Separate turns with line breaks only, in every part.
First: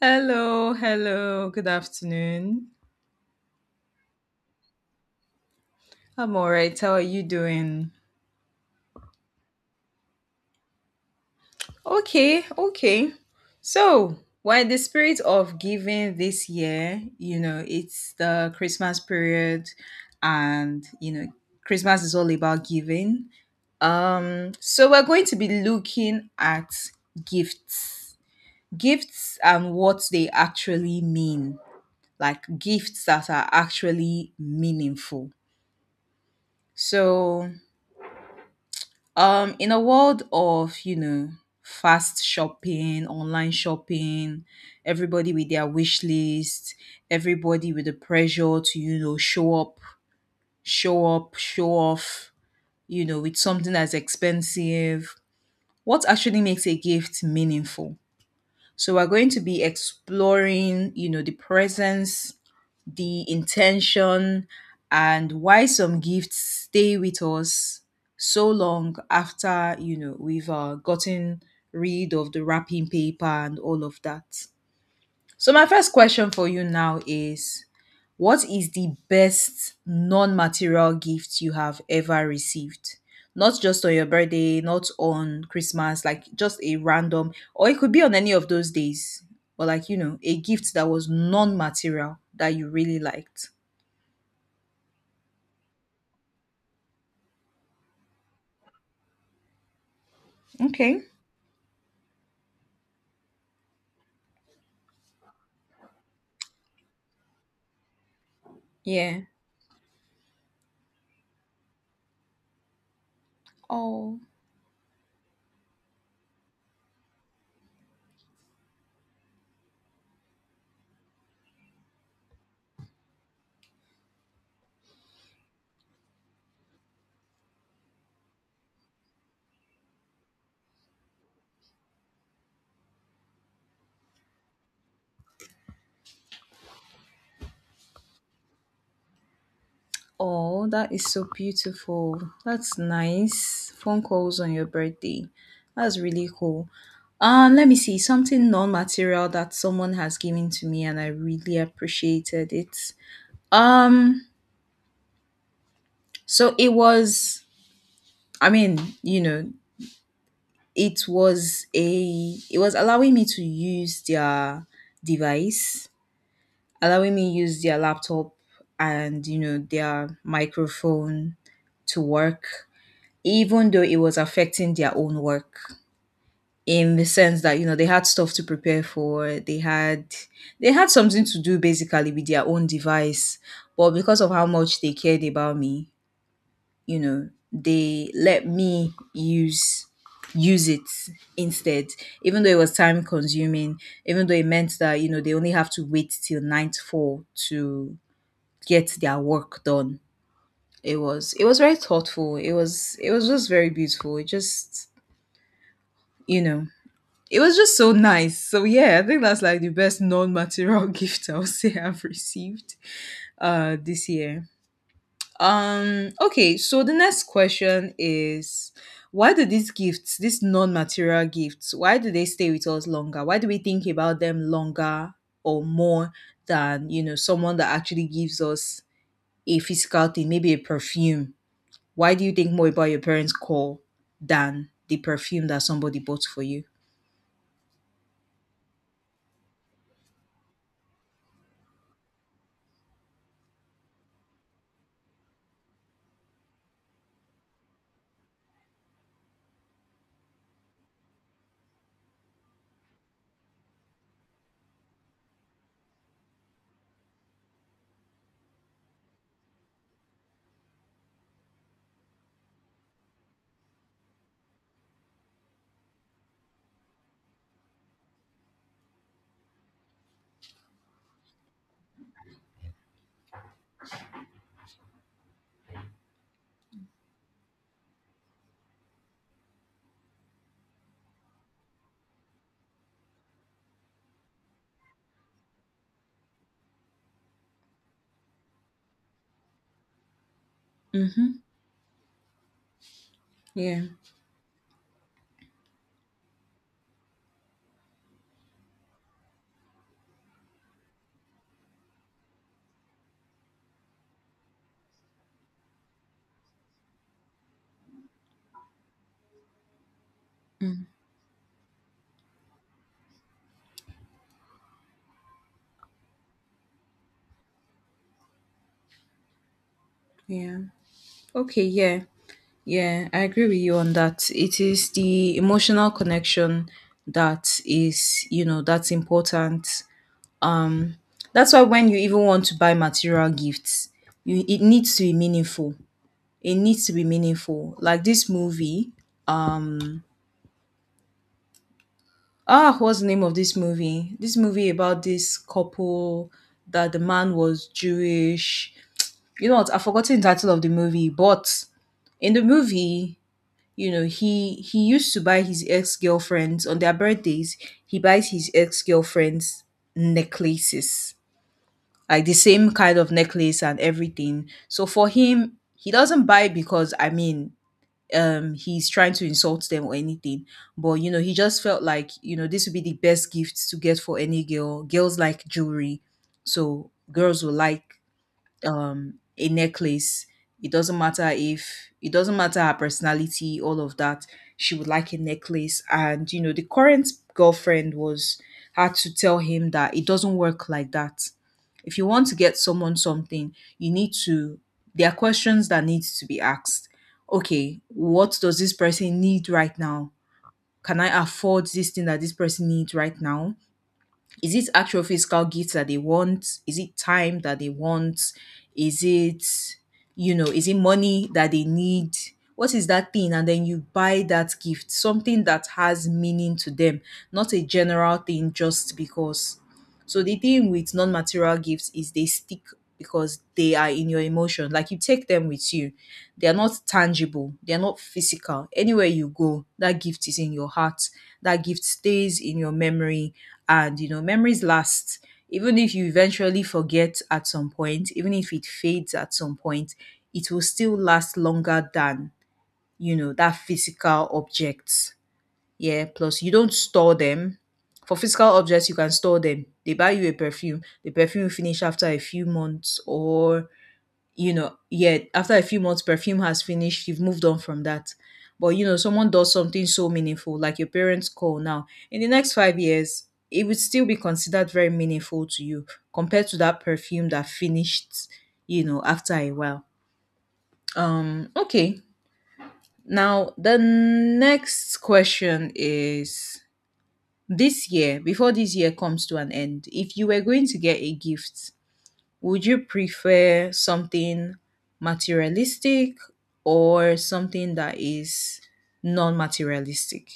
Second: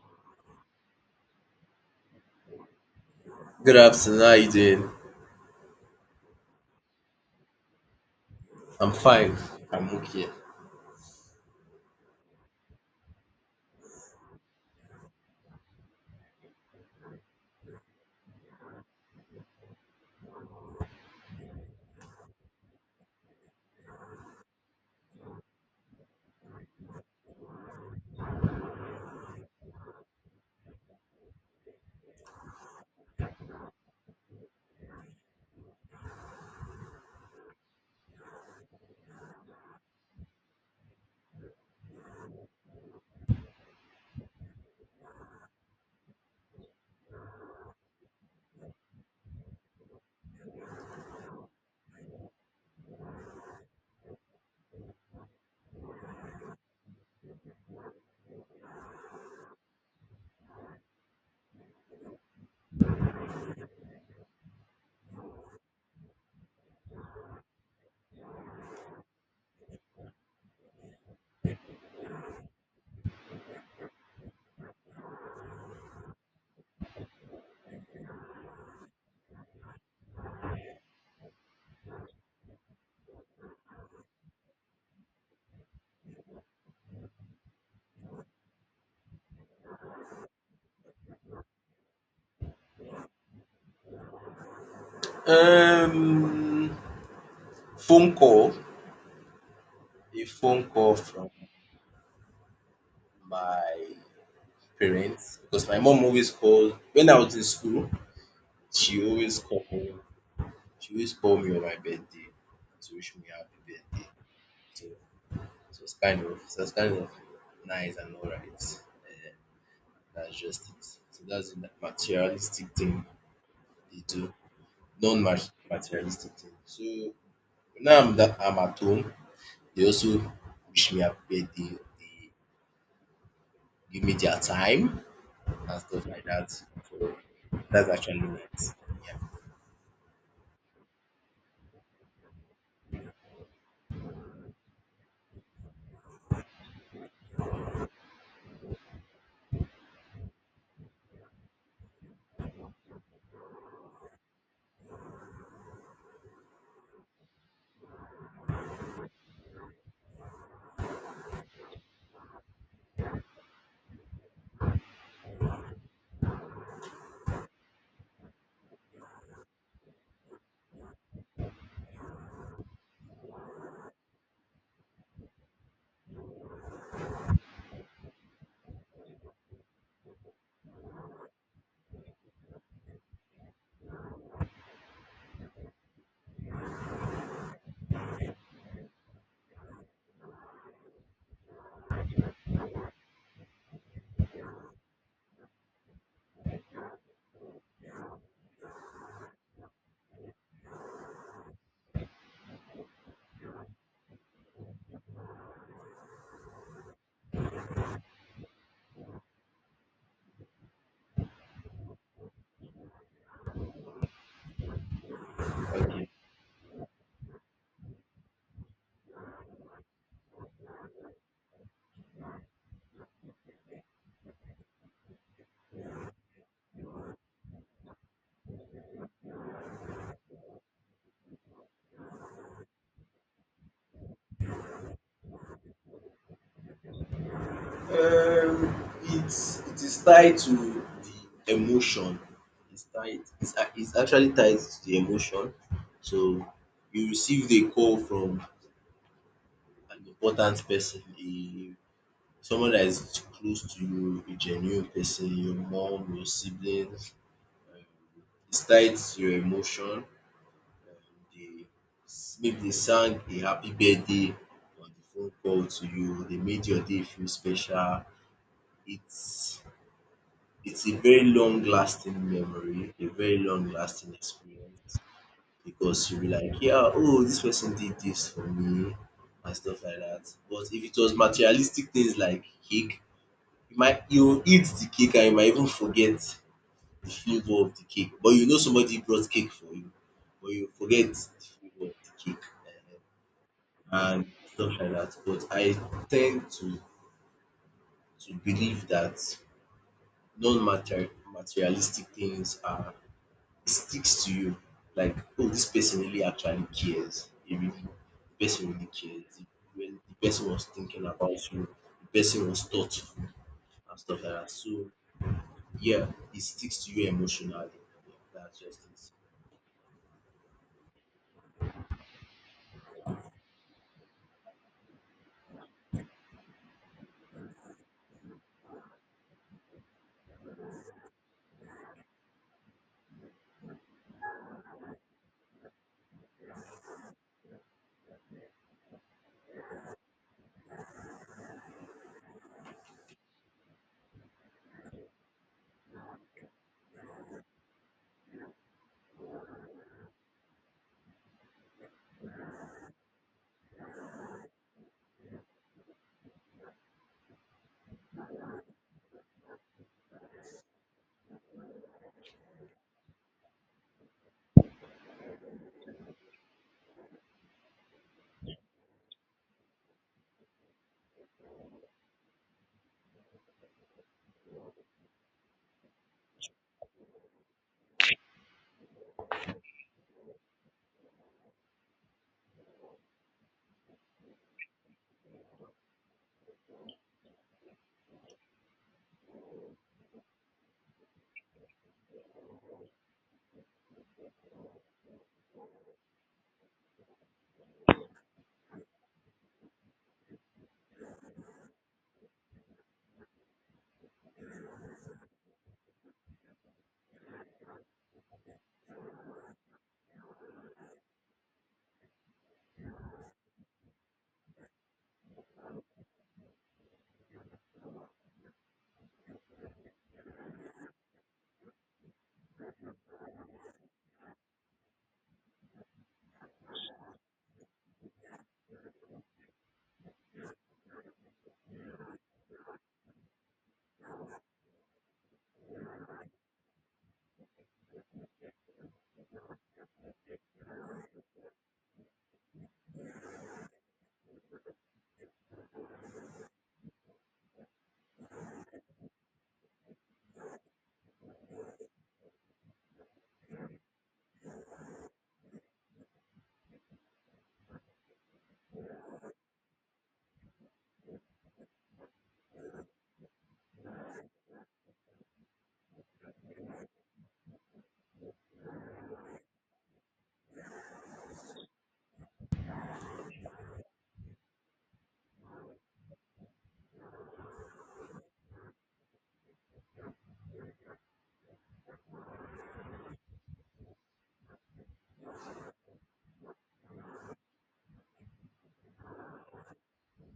Hello, hello. Good afternoon.
Good afternoon. How you doing?
I'm all right. How are you doing?
I'm fine. I'm okay.
Okay, okay. So, while the spirit of giving this year, it's the Christmas period and, Christmas is all about giving. So we're going to be looking at gifts. Gifts and what they actually mean. Like gifts that are actually meaningful. So, in a world of, fast shopping, online shopping, everybody with their wish list, everybody with the pressure to, show up, show off, with something that's expensive, what actually makes a gift meaningful? So we're going to be exploring, the presence, the intention, and why some gifts stay with us so long after we've gotten rid of the wrapping paper and all of that. So my first question for you now is, what is the best non-material gift you have ever received? Not just on your birthday, not on Christmas, like just a random, or it could be on any of those days, but like, a gift that was non-material that you really liked.
Um, phone call. A phone call
Okay.
from my parents because my mom always called when I was in school. She
Yeah.
always called me. She always called me on my birthday to wish me happy birthday.
Oh.
So it was kind of nice and alright. That's just it. So that's the materialistic thing they do. Non-materialistic thing. So now I'm at home. They also wish me happy birthday. They give me their time and stuff like that. So that's actually it. Yeah.
Oh, that is so beautiful. That's nice. Phone calls on your birthday. That's really cool. Let me see something non-material that someone has given to me, and I really appreciated it. Um, so it was. I mean, it was a. It was allowing me to use their device, allowing me use their laptop, and their microphone, to work, even though it was affecting their own work, in the sense that they had stuff to prepare for, they had something to do basically with their own device. But because of how much they cared about me, they let me use it instead, even though it was time consuming, even though it meant that they only have to wait till 9 to 4 to get their work done. It was very thoughtful. It was just very beautiful. It just, you know it was just so nice. So yeah, I think that's like the best non-material gift, I'll say, I've received this year.
Okay.
Okay, so the next question is, why do these gifts, these non-material gifts, why do they stay with us longer? Why do we think about them longer, or more than, someone that actually gives us a physical thing, maybe a perfume. Why do you think more about your parents' call than the perfume that somebody bought for you?
It is tied to the emotion. It's tied. It's actually tied to the emotion. So you received a call from an important person, a someone that is close to you, a genuine person, your mom, your siblings. Um, it's tied to your emotion. They maybe they sang a happy birthday on the phone call to you, they made your day feel special. It's it's a very long lasting memory, a very long lasting experience because you'll be like, yeah, oh, this person did this for me and stuff like that. But if it was materialistic things like cake, you eat the cake and you might even forget the flavor of the cake. But you know somebody brought cake for you, but you forget
Mm-hmm.
the flavor of the cake,
Yeah.
and stuff like that. But I tend to believe that non-material materialistic things are, it sticks to you. Like, oh, this person really actually cares. The person really cares. When the person was thinking about you, the person was thoughtful and stuff like that. So yeah, it sticks to you emotionally. Yeah, that's just it.
Yeah. Okay. Yeah. Yeah, I agree with you on that. It is the emotional connection that is, that's important. Um, that's why when you even want to buy material gifts, you it needs to be meaningful. It needs to be meaningful. Like this movie, um, Ah, what's the name of this movie? This movie about this couple, that the man was Jewish. You know what? I've forgotten the title of the movie, but in the movie, he used to buy his ex-girlfriends on their birthdays. He buys his ex-girlfriends necklaces, like the same kind of necklace and everything. So for him, he doesn't buy because, I mean, he's trying to insult them or anything, but he just felt like, this would be the best gift to get for any girl, girls like jewelry, so girls will like, a necklace. It doesn't matter, if it doesn't matter her personality, all of that. She would like a necklace, and the current girlfriend was had to tell him that it doesn't work like that. If you want to get someone something, you need to. There are questions that need to be asked. Okay, what does this person need right now? Can I afford this thing that this person needs right now? Is it actual physical gifts that they want, is it time that they want, is it, is it money that they need, what is that thing? And then you buy that gift, something that has meaning to them, not a general thing just because. So the thing with non-material gifts is they stick, because they are in your emotion, like you take them with you. They are not tangible, they are not physical. Anywhere you go, that gift is in your heart, that gift stays in your memory. And, memories last. Even if you eventually forget at some point, even if it fades at some point, it will still last longer than, that physical object. Yeah. Plus, you don't store them. For physical objects, you can store them. They buy you a perfume. The perfume will finish after a few months, or, yeah, after a few months, perfume has finished, you've moved on from that. But someone does something so meaningful, like your parents' call now, in the next 5 years, it would still be considered very meaningful to you, compared to that perfume that finished, after a while. Okay. Now, the next question is, this year, before this year comes to an end, if you were going to get a gift, would you prefer something materialistic, or something that is non materialistic?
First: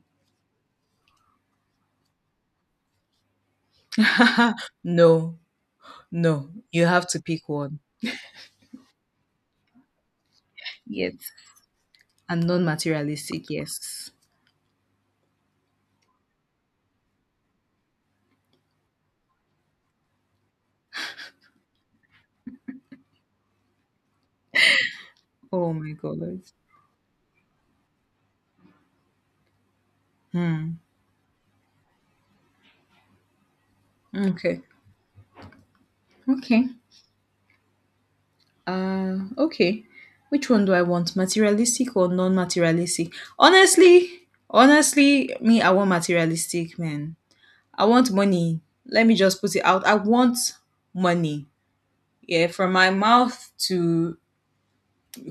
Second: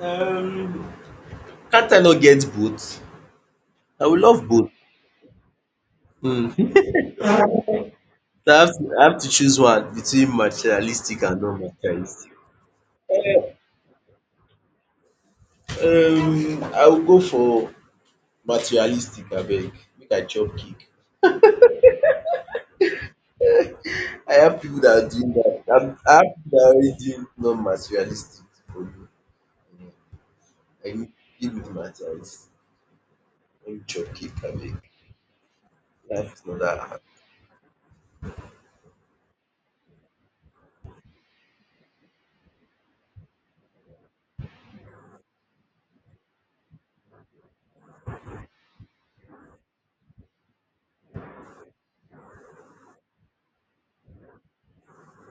Um, can't I not get both? I would love both.
No, no, you have to pick one.
So I have to choose one between
Yes,
materialistic and non-materialistic.
and non materialistic, yes.
I will go for materialistic abeg make I chop cake.
Oh my
I have
god.
people that are already doing non-materialistic for me. um
Hmm.
I need, give me di materialistic, let me chop cake
Okay.
abeg. Life is not
Okay.
that hard.
Okay. Which one do I want? Materialistic or non-materialistic? Honestly, honestly, me, I want materialistic, man. I want money. Let me just put it out. I want money. Yeah, from my mouth to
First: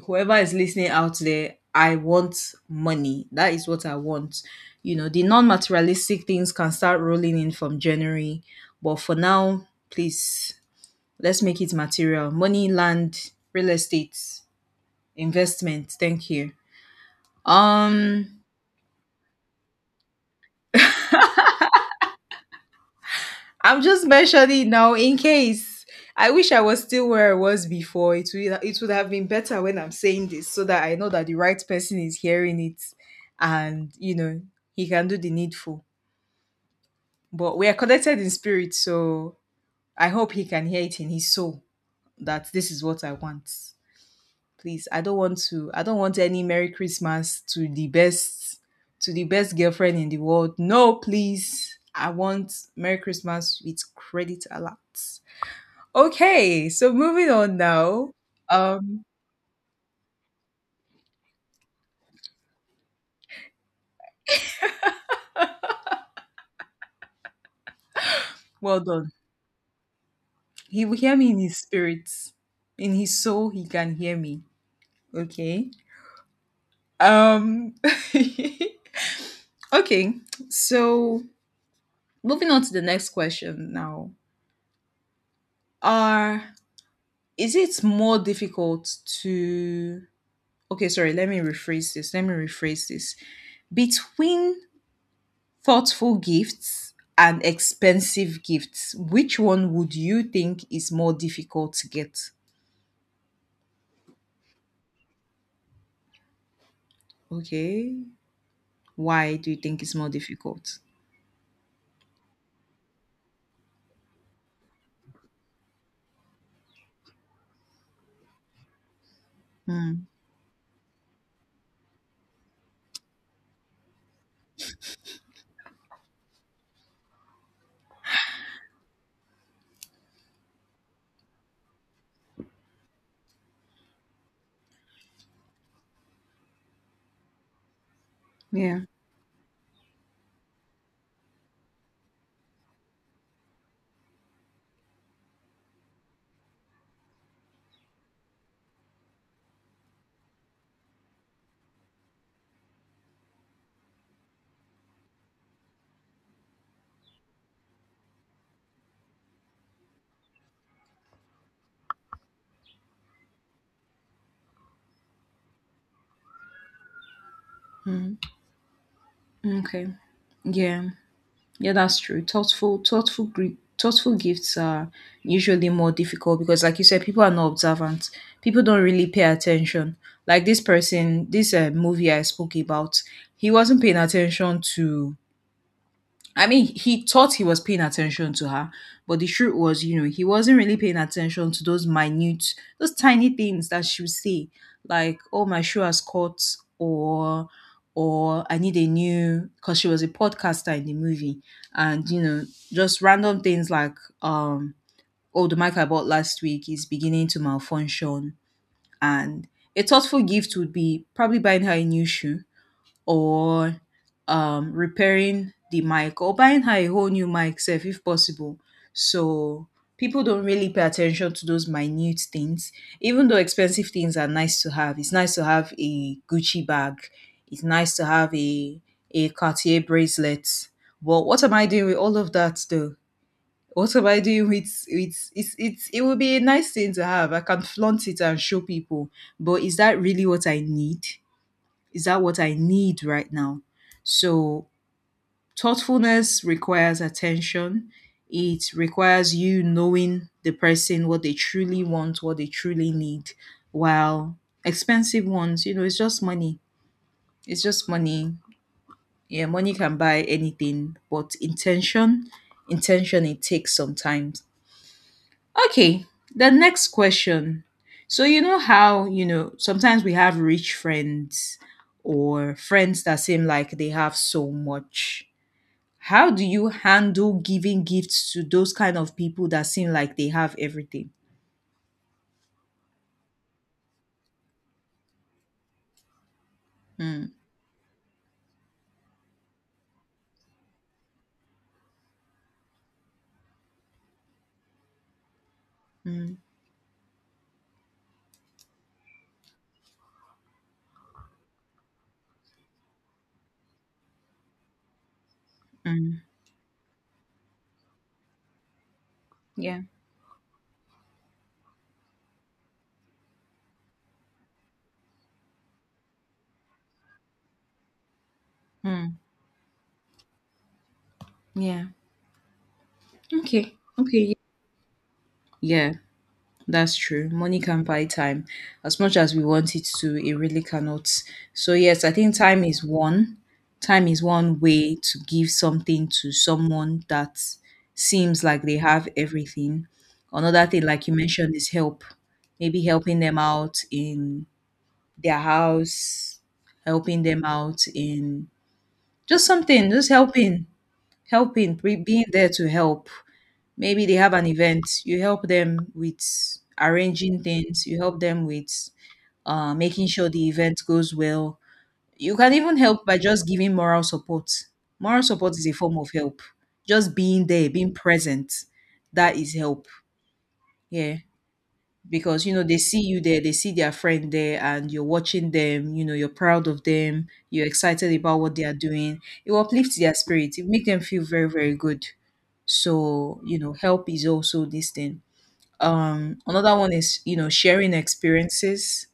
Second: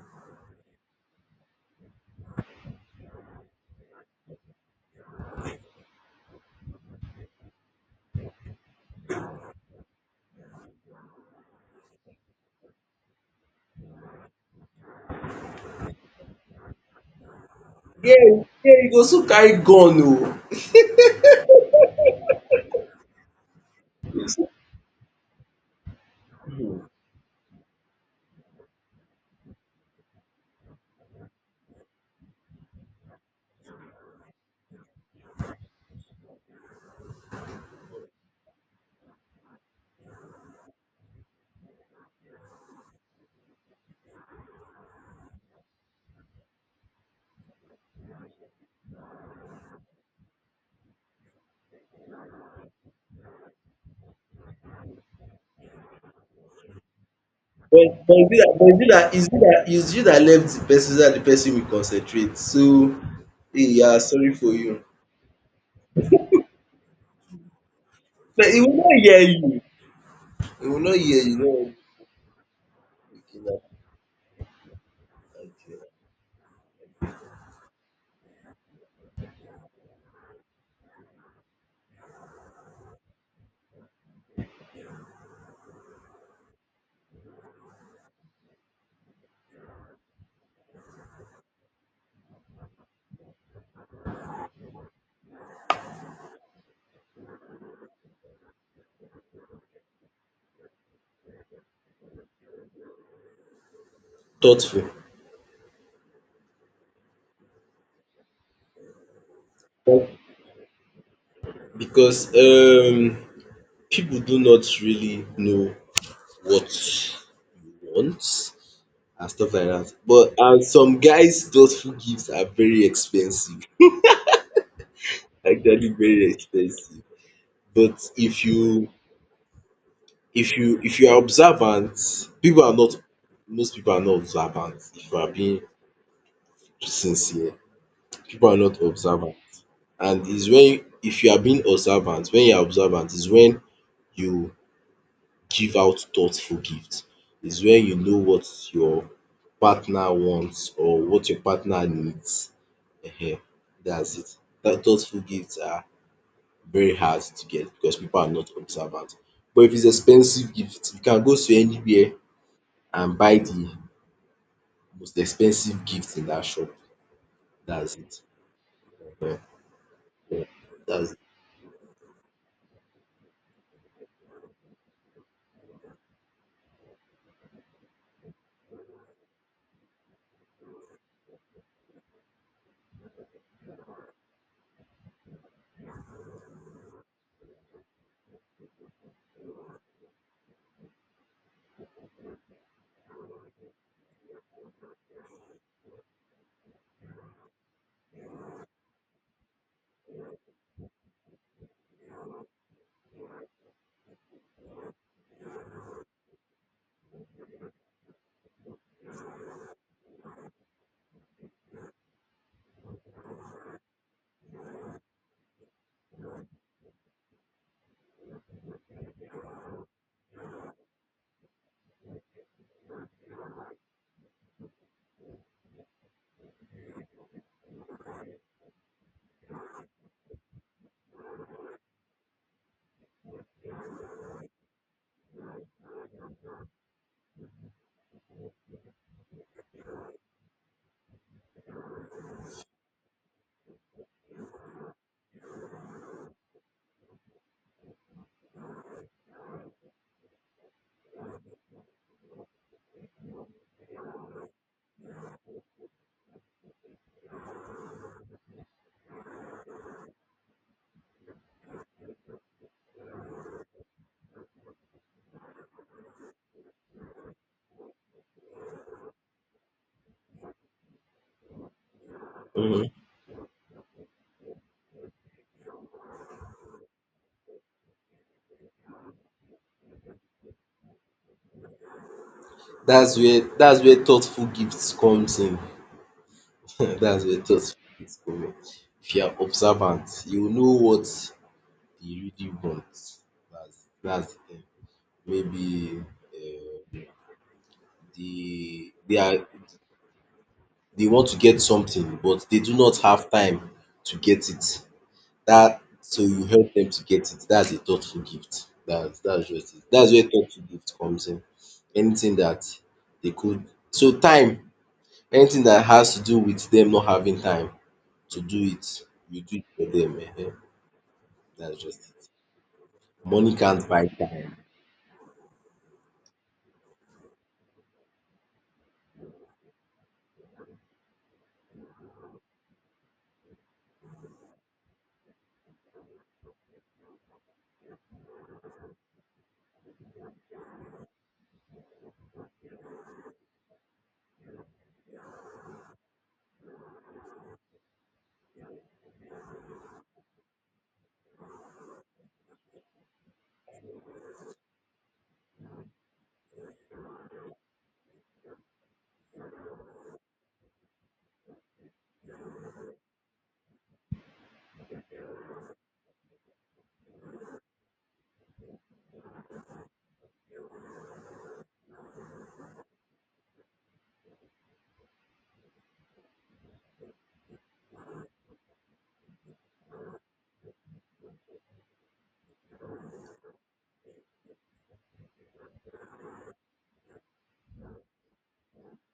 whoever is listening out there, I want money. That is what I want. You know, the non materialistic things can start rolling in from January. But for now, please, let's make it material. Money, land, real estate, investment. Thank you.
Yeah,
Um,
yeah, you go soon carry gun
I'm just mentioning now in case. I wish I was
oh.
still where I was before. It would have been better when I'm saying this, so that I know that the right person is hearing it, and he can do the needful. But we are connected in spirit, so I hope he can hear it in his soul, that this is what I want. Please, I don't want any Merry Christmas to the best girlfriend in the world. No, please. I want Merry Christmas with credit a lot. Okay, so moving on
But
now.
but is it
Um,
that is you that left the person so that the person will concentrate. So hey, yeah, sorry for you. But he will
well
not
done.
hear you. He will
He
not
will hear
hear
me in
you.
his
No,
spirit, in his
okay
soul.
na,
He can hear me. Okay.
okay.
Um. Okay. So moving on to the next question now. Are Is it more difficult to? Okay, sorry. Let me rephrase this. Let me rephrase this. Between thoughtful gifts and expensive gifts, which one would you think is more difficult to get?
Thoughtful.
Okay. Why do you think it's more
But
difficult?
because people do not really know what you want and stuff like that.
Mm.
But and some guys thoughtful gifts are very expensive. Actually very expensive. But if you are observant, people are not most people are not observant if you are being sincere. People are not
Yeah.
observant. And is when if you are being observant, When you are observant is when you give out thoughtful gifts. Is when you know what your partner wants or what your partner needs. Ehen, dats it. That thoughtful gifts are very hard to get because people are not observant. But if it's expensive gift, you can go to anywhere and buy the most expensive gift in that shop. That's it. Ehen,
Okay.
ehen.
Yeah.
That's.
Yeah, that's true. Thoughtful gifts are usually more difficult because, like you said, people are not observant. People don't really pay attention. Like this movie I spoke about, he wasn't paying attention to, I mean, he thought he was paying attention to her, but the truth was, he wasn't really paying attention to those minute, those tiny things that she would say, like, oh, my shoe has caught, or, or I need a new, because she was a podcaster in the movie. And, just random things like, um, oh, the mic I bought last week is beginning to malfunction. And a thoughtful gift would be probably buying her a new shoe, or, repairing the mic, or buying her a whole new mic self if possible. So people don't really pay attention to those minute things. Even though expensive things are nice to have, it's nice to have a Gucci bag. It's nice to have a Cartier bracelet. But what am I doing with all of that though? What am I doing with, it would be a nice thing to have. I can flaunt it and show people. But is that really what I need? Is that what I need right now? So, thoughtfulness requires attention. It requires you knowing the person, what they truly want, what they truly need. While expensive ones, it's just money. It's just money. Yeah, money can buy anything, but intention, intention, it takes some time. Okay, the next question. So, you know how, sometimes we have rich friends, or
Mhm.
friends that seem like they have so much. How do you handle giving gifts to those kind of people that seem like they have everything?
That's where thoughtful gifts comes in. That's
Mm,
where thoughtful gifts come in. If you are observant, you know what you really want. That's the thing. Maybe
mm,
um they they are they want to get something, but they do not have time to get it. That
mm.
so you help them to get it. That's a thoughtful gift. That's just
Yeah.
it. That's where thoughtful gift comes in. Anything that they could so time, anything that has to do with them not having time to do it,
Mm,
you do it for them. Ehen. That's
yeah.
just it. Money
Okay.
can't buy
Okay.
time.
Yeah. That's true. Money can't buy time. As much as we want it to, it really cannot. So, yes, I think time is one. Time is one way to give something to someone that seems like they have everything. Another thing, like you mentioned, is help. Maybe helping them out in their house, helping them out in just something, just helping, being there to help. Maybe they have an event, you help them with arranging things, you help them with making sure the event goes well. You can even help by just giving moral support. Moral support is a form of help. Just being there, being present, that is help. Yeah. Because you know they see you there, they see their friend there, and you're watching them. You know you're proud of them. You're excited about what they are doing. It will uplift their spirit. It make them feel very, very good. So you know, help is also this thing. Another one is, you know, sharing experiences,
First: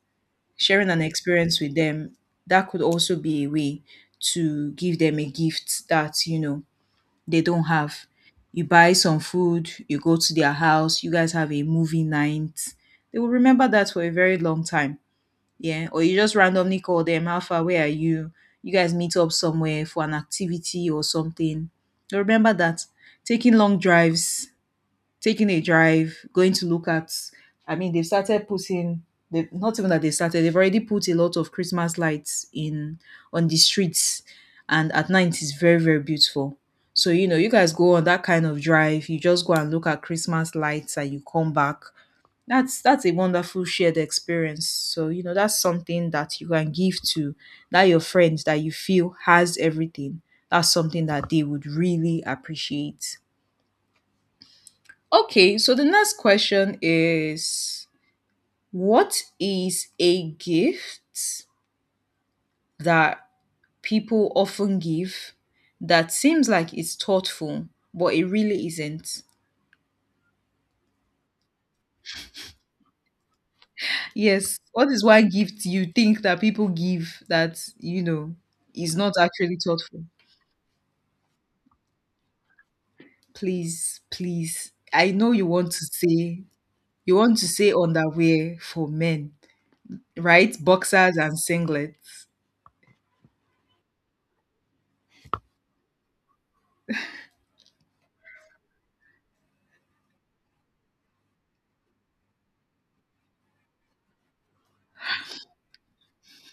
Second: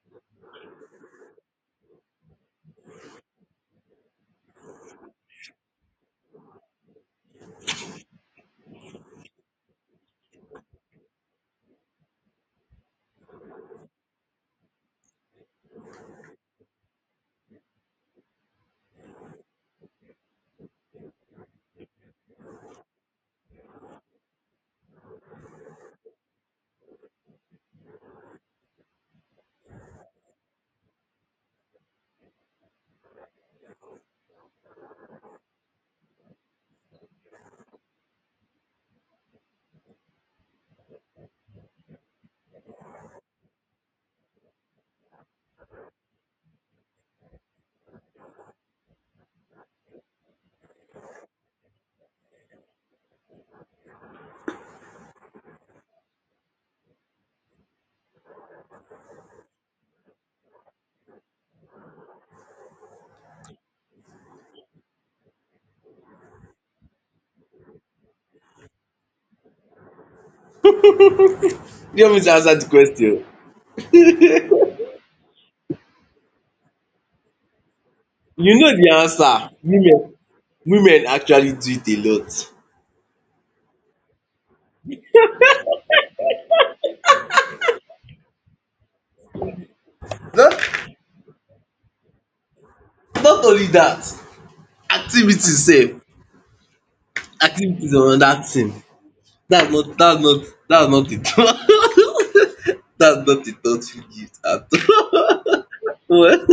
sharing an experience with them, that could also be a way to give them a gift that, you know, they don't have. You buy some food, you go to their house, you guys have a movie night, they will remember that for a very long time. Yeah, or you just randomly call them, how far, where are you, you guys meet up somewhere for an activity or something, they remember that. Taking long drives, taking a drive, going to look at. I mean, they've started putting. They've, not even that they started. They've already put a lot of Christmas lights in on the streets, and at night it's very, very beautiful. So you know, you guys go on that kind of drive. You just go and look at Christmas lights, and you come back. That's a wonderful shared experience. So you know, that's something that you can give to that your friend that you feel has everything. That's something that they would really appreciate. Okay, so the next question is, what is a gift that people often give that seems like it's thoughtful, but it really isn't?
You want me to answer the question?
Yes, what is one gift you think that people give that, you know,
You know the
is not
answer.
actually thoughtful?
Women actually do it a lot.
Please, please. I know you want to say, you want to say underwear for men,
Not
right? Boxers and singlets.
not only that, activities sef. Activities on another thing. That's not it. That's not a thoughtful gift at all. What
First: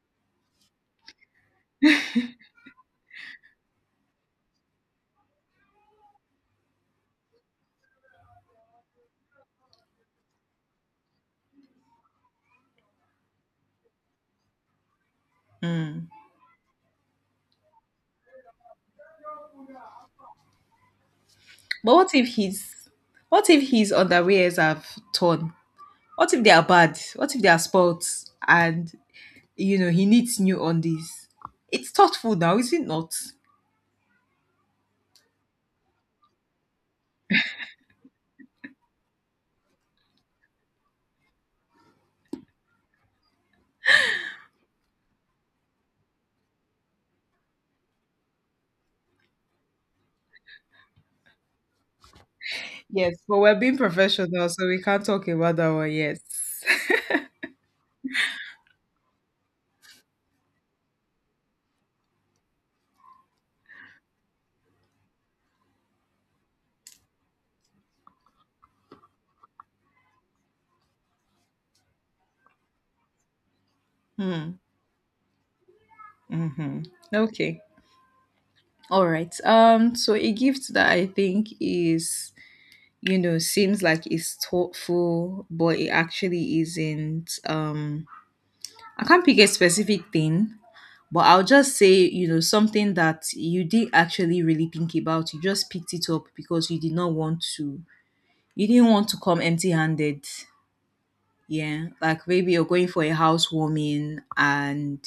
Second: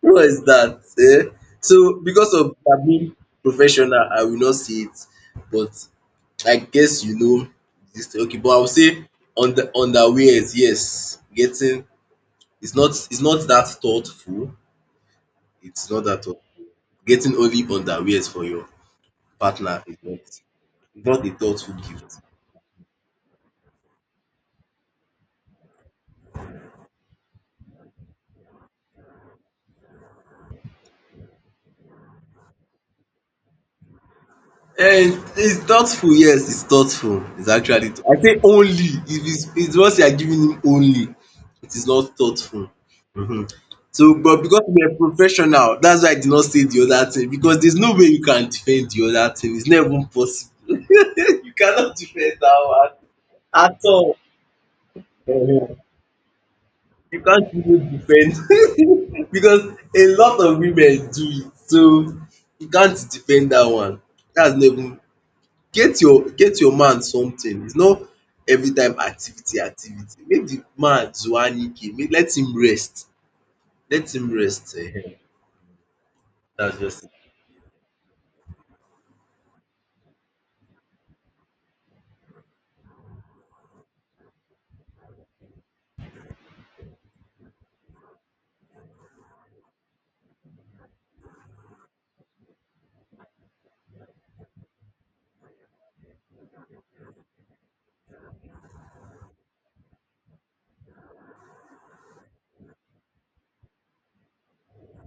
what is that? Eh? So because of that being professional, I will not see it. But I guess you know this. Okay, but I would say on the underwears, yes. Getting it's not that thoughtful. It's not
Mm.
that thoughtful. Getting only underwears for your partner is not a thoughtful
But what
gift.
if he's, what if his underwears have torn? What if they are bad? What if they are spots and you know he needs new undies? It's thoughtful now, is it not?
Eh, it's thoughtful, yes, it's thoughtful. It's actually I say only if it's once you are giving him only, it is not thoughtful. Mhm. But because we are professional, that's why I did not say the other thing because there's no way you can defend the other thing. It's not even possible. You cannot defend that one
Yes, but we're being
at all.
professional, so we can't talk about that
Ehen.
one. Yes.
You can't even defend because a lot of women do it. So you can't defend that one. That's never. Get your man something, it's not every time activity activity. Make the man Zwanike, make let him
Hmm.
rest dats
Mm-hmm.
just it.
Okay. All right. So a gift that I think is, you know, seems like it's thoughtful, but it actually isn't. I can't pick a specific thing, but I'll just say, you know, something that you did actually really think about. You just picked it up because you didn't want to come empty handed. Yeah. Like maybe you're going for a housewarming and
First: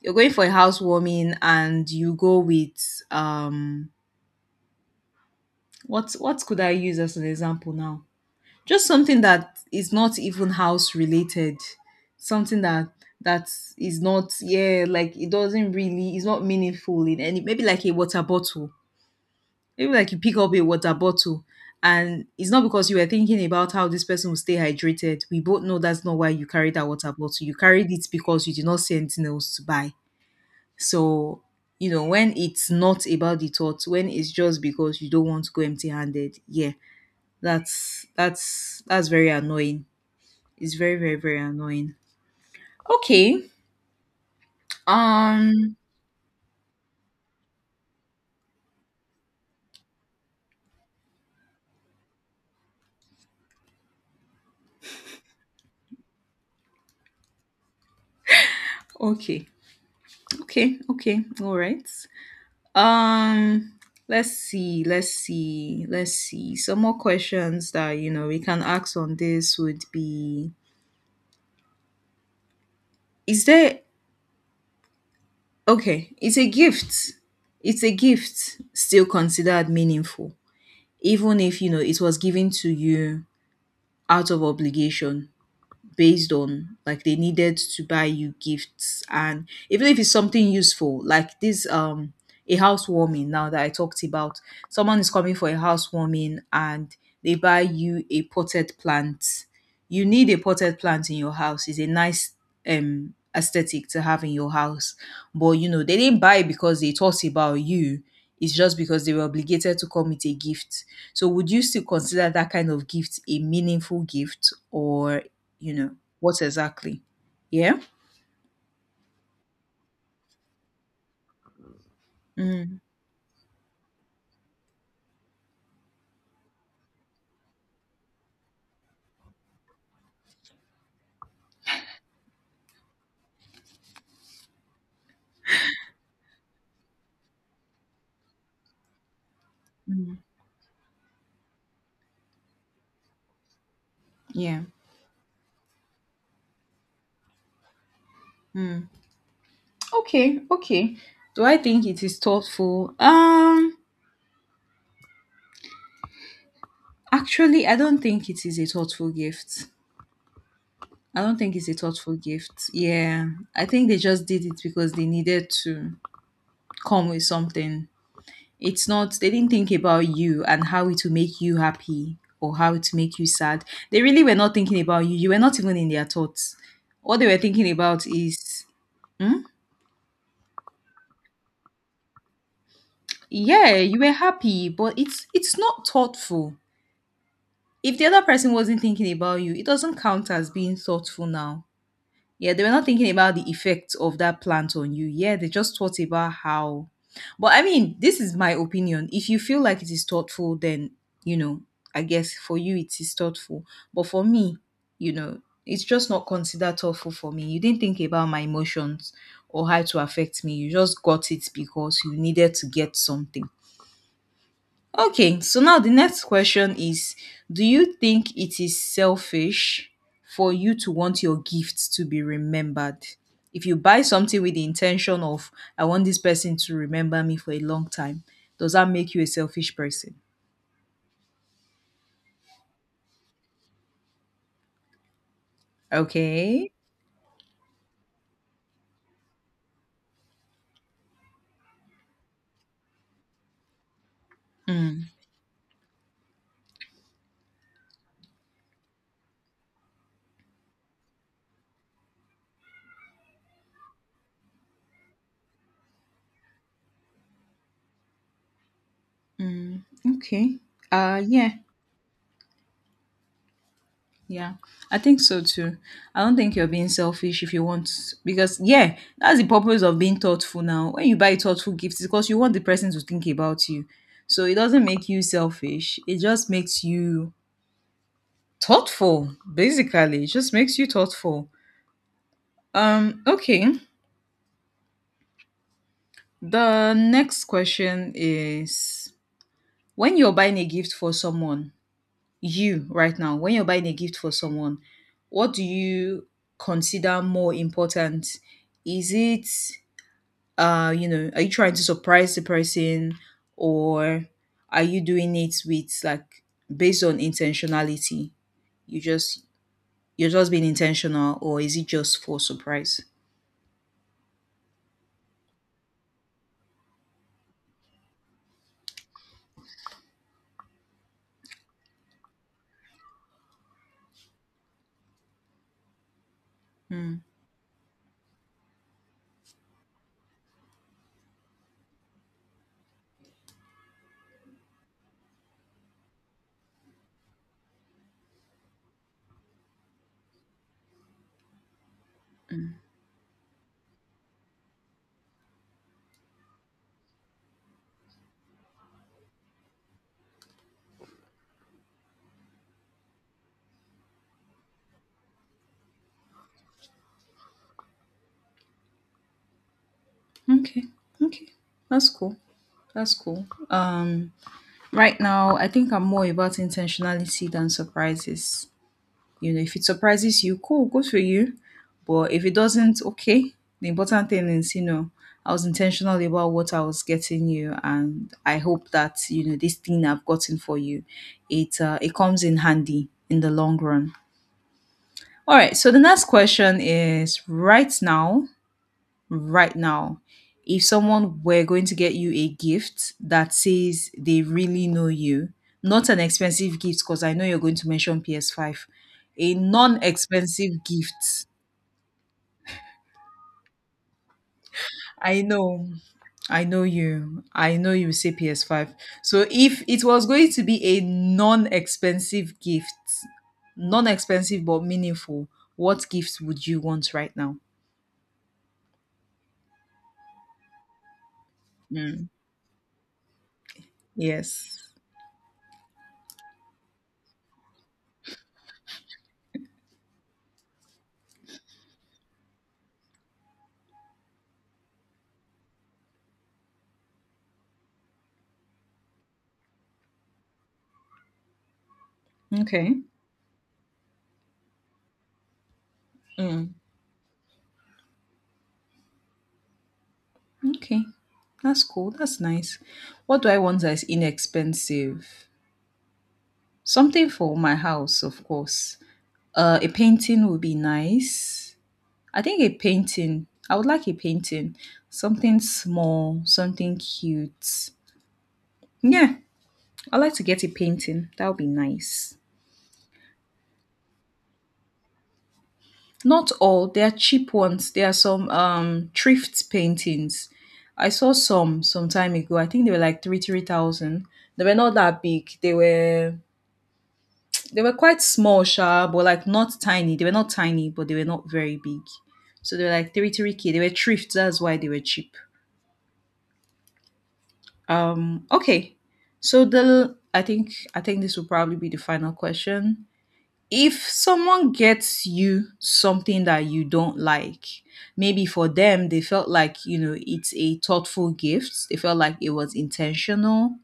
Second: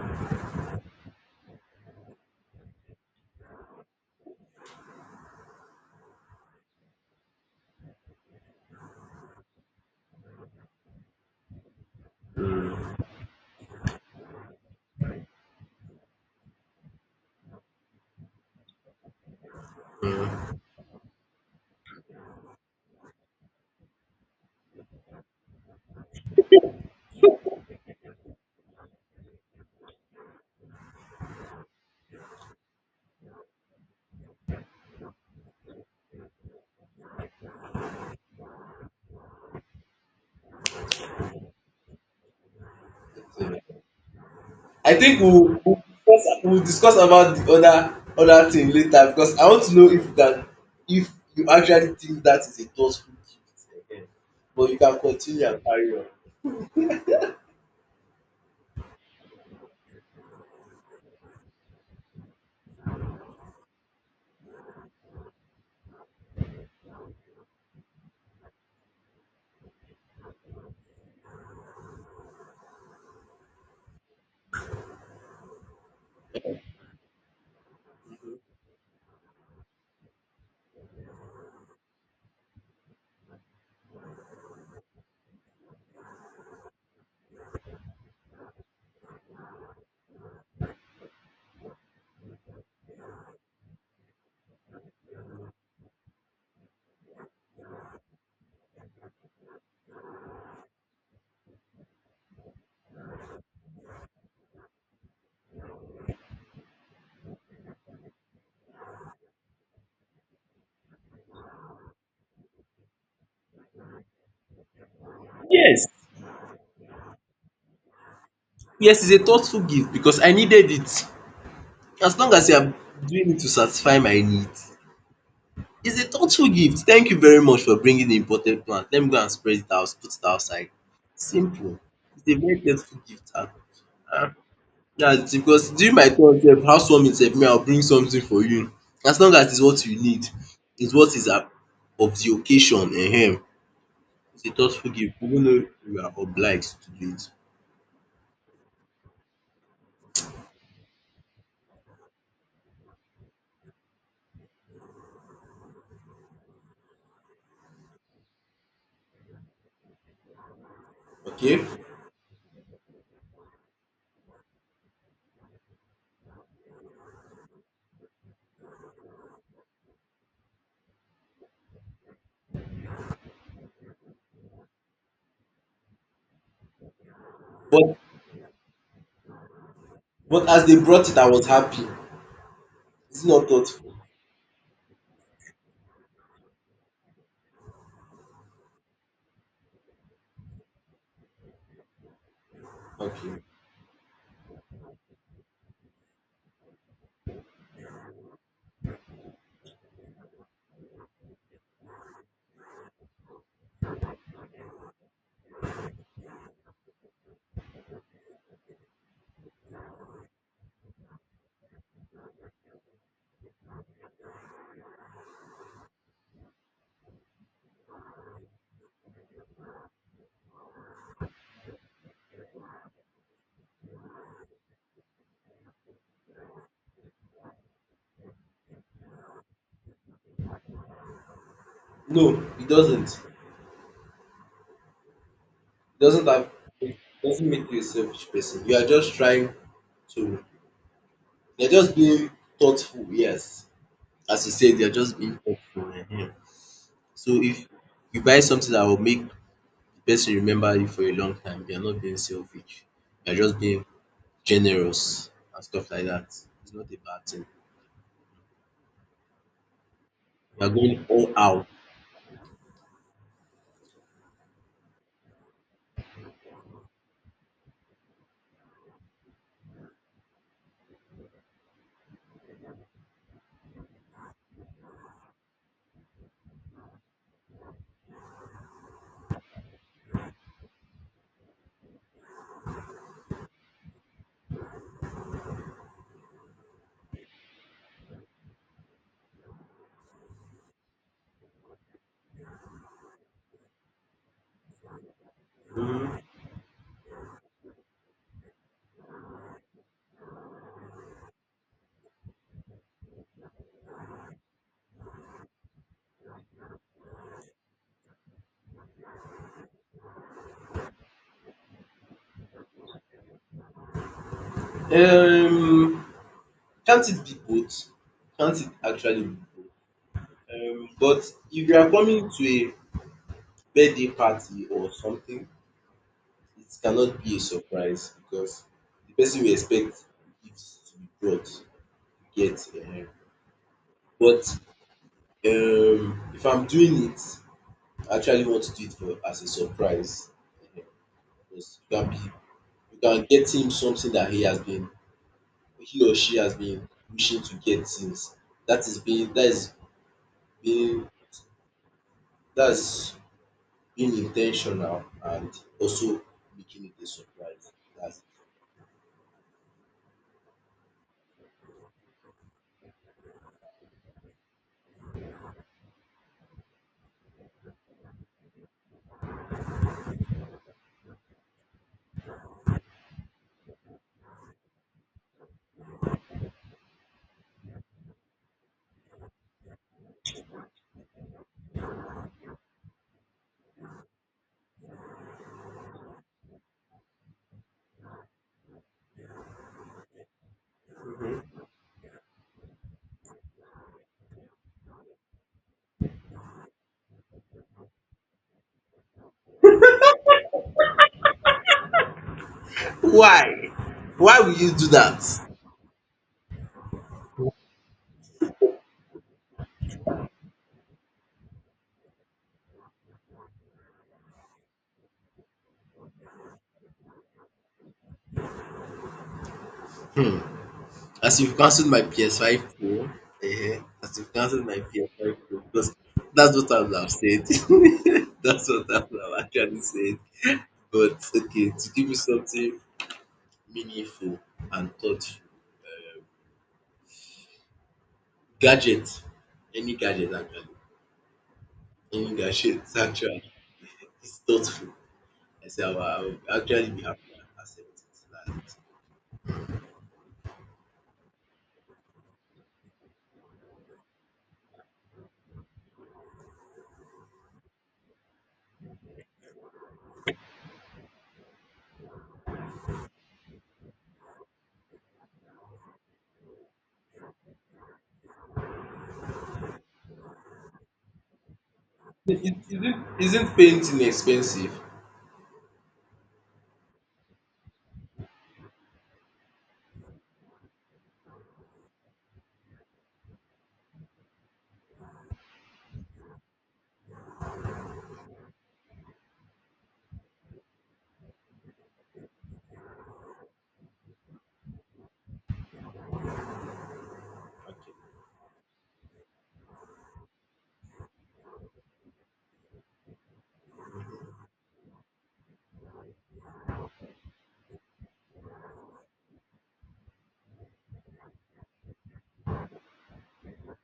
you're going for a housewarming and you go with, what could I use as an example now? Just something that is not even house related. Something that is not, yeah, like it doesn't really, it's not meaningful in any, maybe like a water bottle. Maybe like you pick up a
um
water bottle and it's not because you were thinking about how this person will stay hydrated. We both know that's not why you carried that water bottle. You carried it because you did not see anything else to buy. So, you know, when it's not about the thought, when it's just because you don't want to go empty handed, yeah, that's very annoying. It's very, very, very annoying. Okay.
I think we will we
Um
will discuss we will discuss about the other thing later because I want to know if you can if you actually think that is a thoughtful gift but you can continue and carry on.
okay. Okay, okay, all right. Um, let's see, let's see, let's see. Some more questions that you know we can ask on this would be, Is there okay, is a gift, it's a gift still considered meaningful, even if you know it was given to you out of obligation, based on like they needed to buy you gifts, and even if it's something useful like this, a housewarming now that I talked about, someone is coming for a housewarming and they buy you a potted plant, you need a potted plant in your house, it's a nice aesthetic to have in your house, but you know they didn't buy it because they thought about you, it's just because they were obligated to come with a gift, so would you still consider that kind of gift a meaningful gift, or, you
Yes,
know, what exactly, yeah,
yes, it's a thoughtful gift because I needed it. As long as you are
mm,
doing it to satisfy my needs, it's a thoughtful gift. Thank you very much for bringing the imported plant. Let me go and spread it out, put it outside. Simple. It's a very thoughtful gift. Ah, ah. That's it because during my turn sef, housewarming sef, me I will bring something for you. As long as it's what you need, it's what is of the occasion. It's a
yeah,
thoughtful gift even though you are obliged to do it.
mm. Okay, okay, do I think it is thoughtful, actually I don't think it is a thoughtful gift, I don't think
Okay?
it's a thoughtful gift, yeah, I think they just did it because they needed to come with something, it's not, they didn't think about you and how it will make you happy or how it will make you sad, they really were not thinking about you, you were not even in their thoughts, what they were thinking
But
about is, hmm?
but as they brought it, I was happy. It's not
Yeah,
thoughtful.
you were happy, but it's not thoughtful, if the other person wasn't thinking about you it doesn't count as being thoughtful now, yeah, they were not thinking about
Okay.
the effect of that plant on you, yeah, they just thought about how, but I mean, this is my opinion, if you feel like it is thoughtful, then, you know, I guess for you it is thoughtful, but for me, you know, it's just not considered thoughtful for me, you didn't think about my emotions or how to affect me, you just got it because you needed to get something. Okay, so now the next question is, do you think it is selfish for you to want your gift to be remembered? If you buy something with the intention of, I want this person to remember me for a long time, does that make you a selfish person?
No, it doesn't. It doesn't have
Okay.
it doesn't make you a selfish person. You are just trying to, you're just being thoughtful, yes. As you said, you're
Mm,
just being thoughtful. Mhm. So if you buy something that will make the person remember you for a long time, you're not being selfish. You're just being generous and stuff like that. It's not a bad thing.
mm, okay.
You're going all
Yeah.
out.
Yeah, I think so too. I don't think you're being selfish if you want, because yeah, that's the purpose of being thoughtful now. When you buy thoughtful gifts, it's because you want the person to think about you. So it doesn't make you selfish. It just makes you thoughtful, basically. It just makes you thoughtful. Okay. The next question is, when you're buying a gift for someone, you right now when you're buying a gift for someone what do
Mhm.
you consider more important, is it, you know, are you trying to surprise the person, or are you doing it with like, based on intentionality, you just you're just being intentional, or is it just for surprise?
Um can't it be both? Can't it actually be both? But if you are coming to a birthday party or something, it
Mm,
cannot be a surprise because the person we expect gives to be brought, you get. But if I'm doing it, I actually want to do it for as a surprise um because you can get him something that he has been he or she has been wishing to get since. That is being that is being that's being intentional and also making it a surprise. That's.
okay, okay, that's cool, that's cool, um right now I think I'm more about intentionality than surprises. You know, if it surprises you, cool, good for you. But if it doesn't, okay. The important thing is, you know, I was intentional about what I was getting you, and I hope that, you know, this thing I've gotten for you, it, it comes in handy in the long run. All right. So the next question is, right now, if someone were going to get you a gift that says they really know you, not an expensive gift, because I know you're going to mention PS5, a non expensive gift.
Why? Why will you do that?
I know. I know you. I know you say PS5. So if it was going to be a non-expensive gift, non-expensive but meaningful, what gift would you want right now?
Hmm. As you've cancelled my
Mm.
PS5 Pro, um as you've
Yes.
cancelled my PS5 Pro because that's what I would have said. That's what I would have actually said. But okay, to give you something meaningful and thoughtful. Gadget, any gadget actually, any gadget
Okay.
actually it's thoughtful. I will
Hmm.
actually be happy and accept
Okay, that's cool. That's nice. What do I want that is inexpensive? Something for my house, of course. A painting would be nice. I think a painting. I would like a painting. Something small, something cute. Yeah, I'd like to get a painting. That would be nice.
it. Is it isn't painting expensive?
Not all. There are cheap ones. There are some thrift paintings. I saw some time ago. I think they were like three three thousand. They were not that big. They were quite small, sha, but like not tiny. They were not tiny, but they were not very big. So they were like three three k. They were thrift. That's why they were cheap.
Okay.
Okay. So the I think this will probably be the final question. If someone gets you something that you don't like, maybe for them they felt like, you know, it's a thoughtful gift. They felt like it was intentional.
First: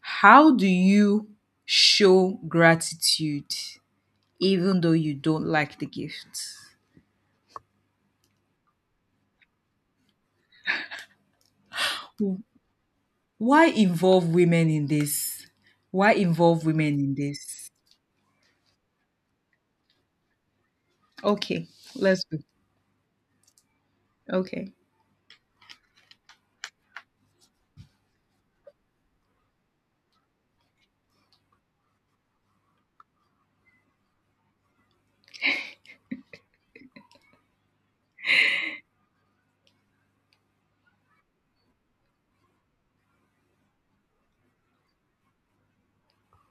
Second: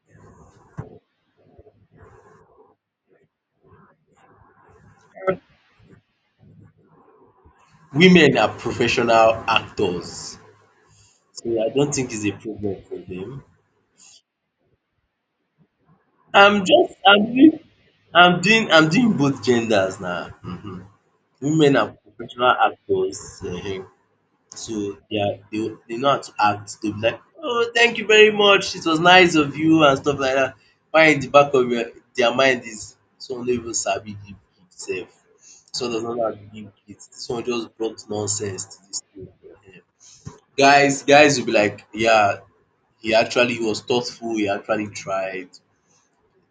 How do you show gratitude, even though you don't like the gift?
Women are professional actors. So I don't think it's a problem for them.
Why involve women in this? Why
I'm
involve
just
women in
I'm doing
this?
I'm doing I'm doing both genders now. Mhm.
Okay,
Women are
let's go.
professional actors,
Okay.
so they are they know how to act. They'll be like, "Oh, thank you very much. It was nice of you," and stuff like that. While in the back of your their mind is someone no even sabi give gift sef. Dis one does not know how to give gift. Dis one just brought nonsense to this thing. Guys will be like, "Yeah, he actually was thoughtful, he actually tried.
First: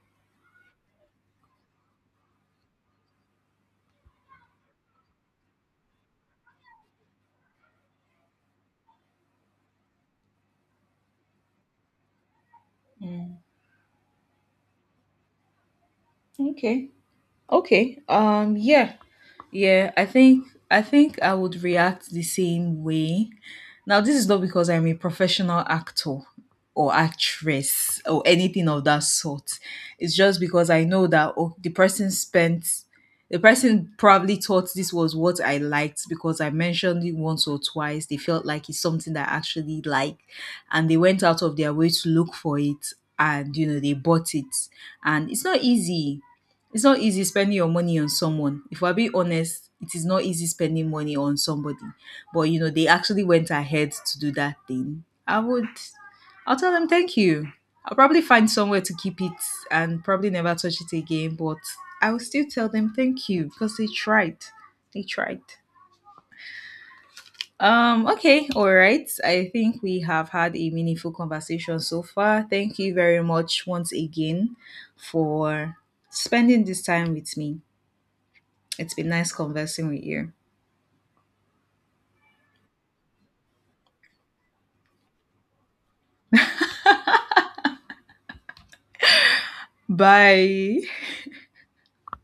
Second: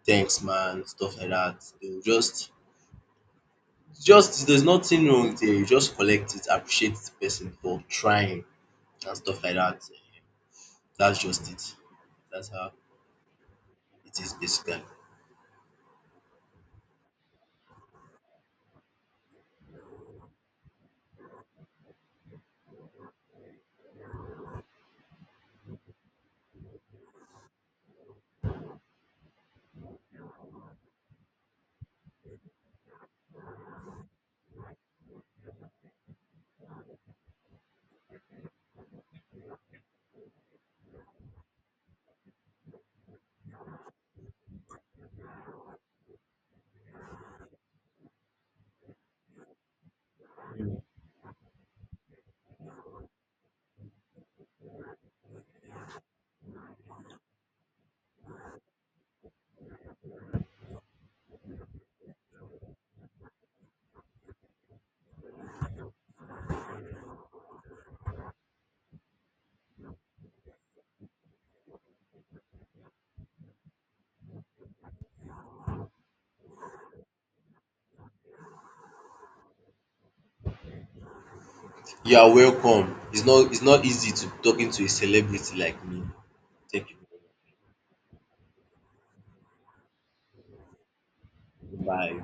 Thanks man," stuff like that. They will just there's nothing wrong with it. You just collect it, appreciate the person for trying and stuff like that. That's just it. That's how it is basically.
Okay. Okay. Yeah. Yeah, I think I think I would react the same way. Now this is not because I'm a professional actor or actress or anything of that sort. It's just because I know that, oh, the person spent, the person probably thought this was what I liked because I mentioned it once or twice. They felt like it's something that I actually like, and they went out of their way to look for it, and you know they bought it, and it's not easy, it's not easy spending your money on someone. If we're being honest, it is not easy spending money on somebody. But you know, they actually went ahead to do that thing. I'll tell them thank you. I'll probably find somewhere to keep it and probably never touch it again, but I will still tell them thank you because they tried. They tried. Okay, all right. I think we have had a meaningful conversation so far. Thank you very much once again for spending this time with me. It's been nice conversing with you.
You are welcome. It's not easy to talking to a celebrity like me. Thank you.
Bye.
Bye.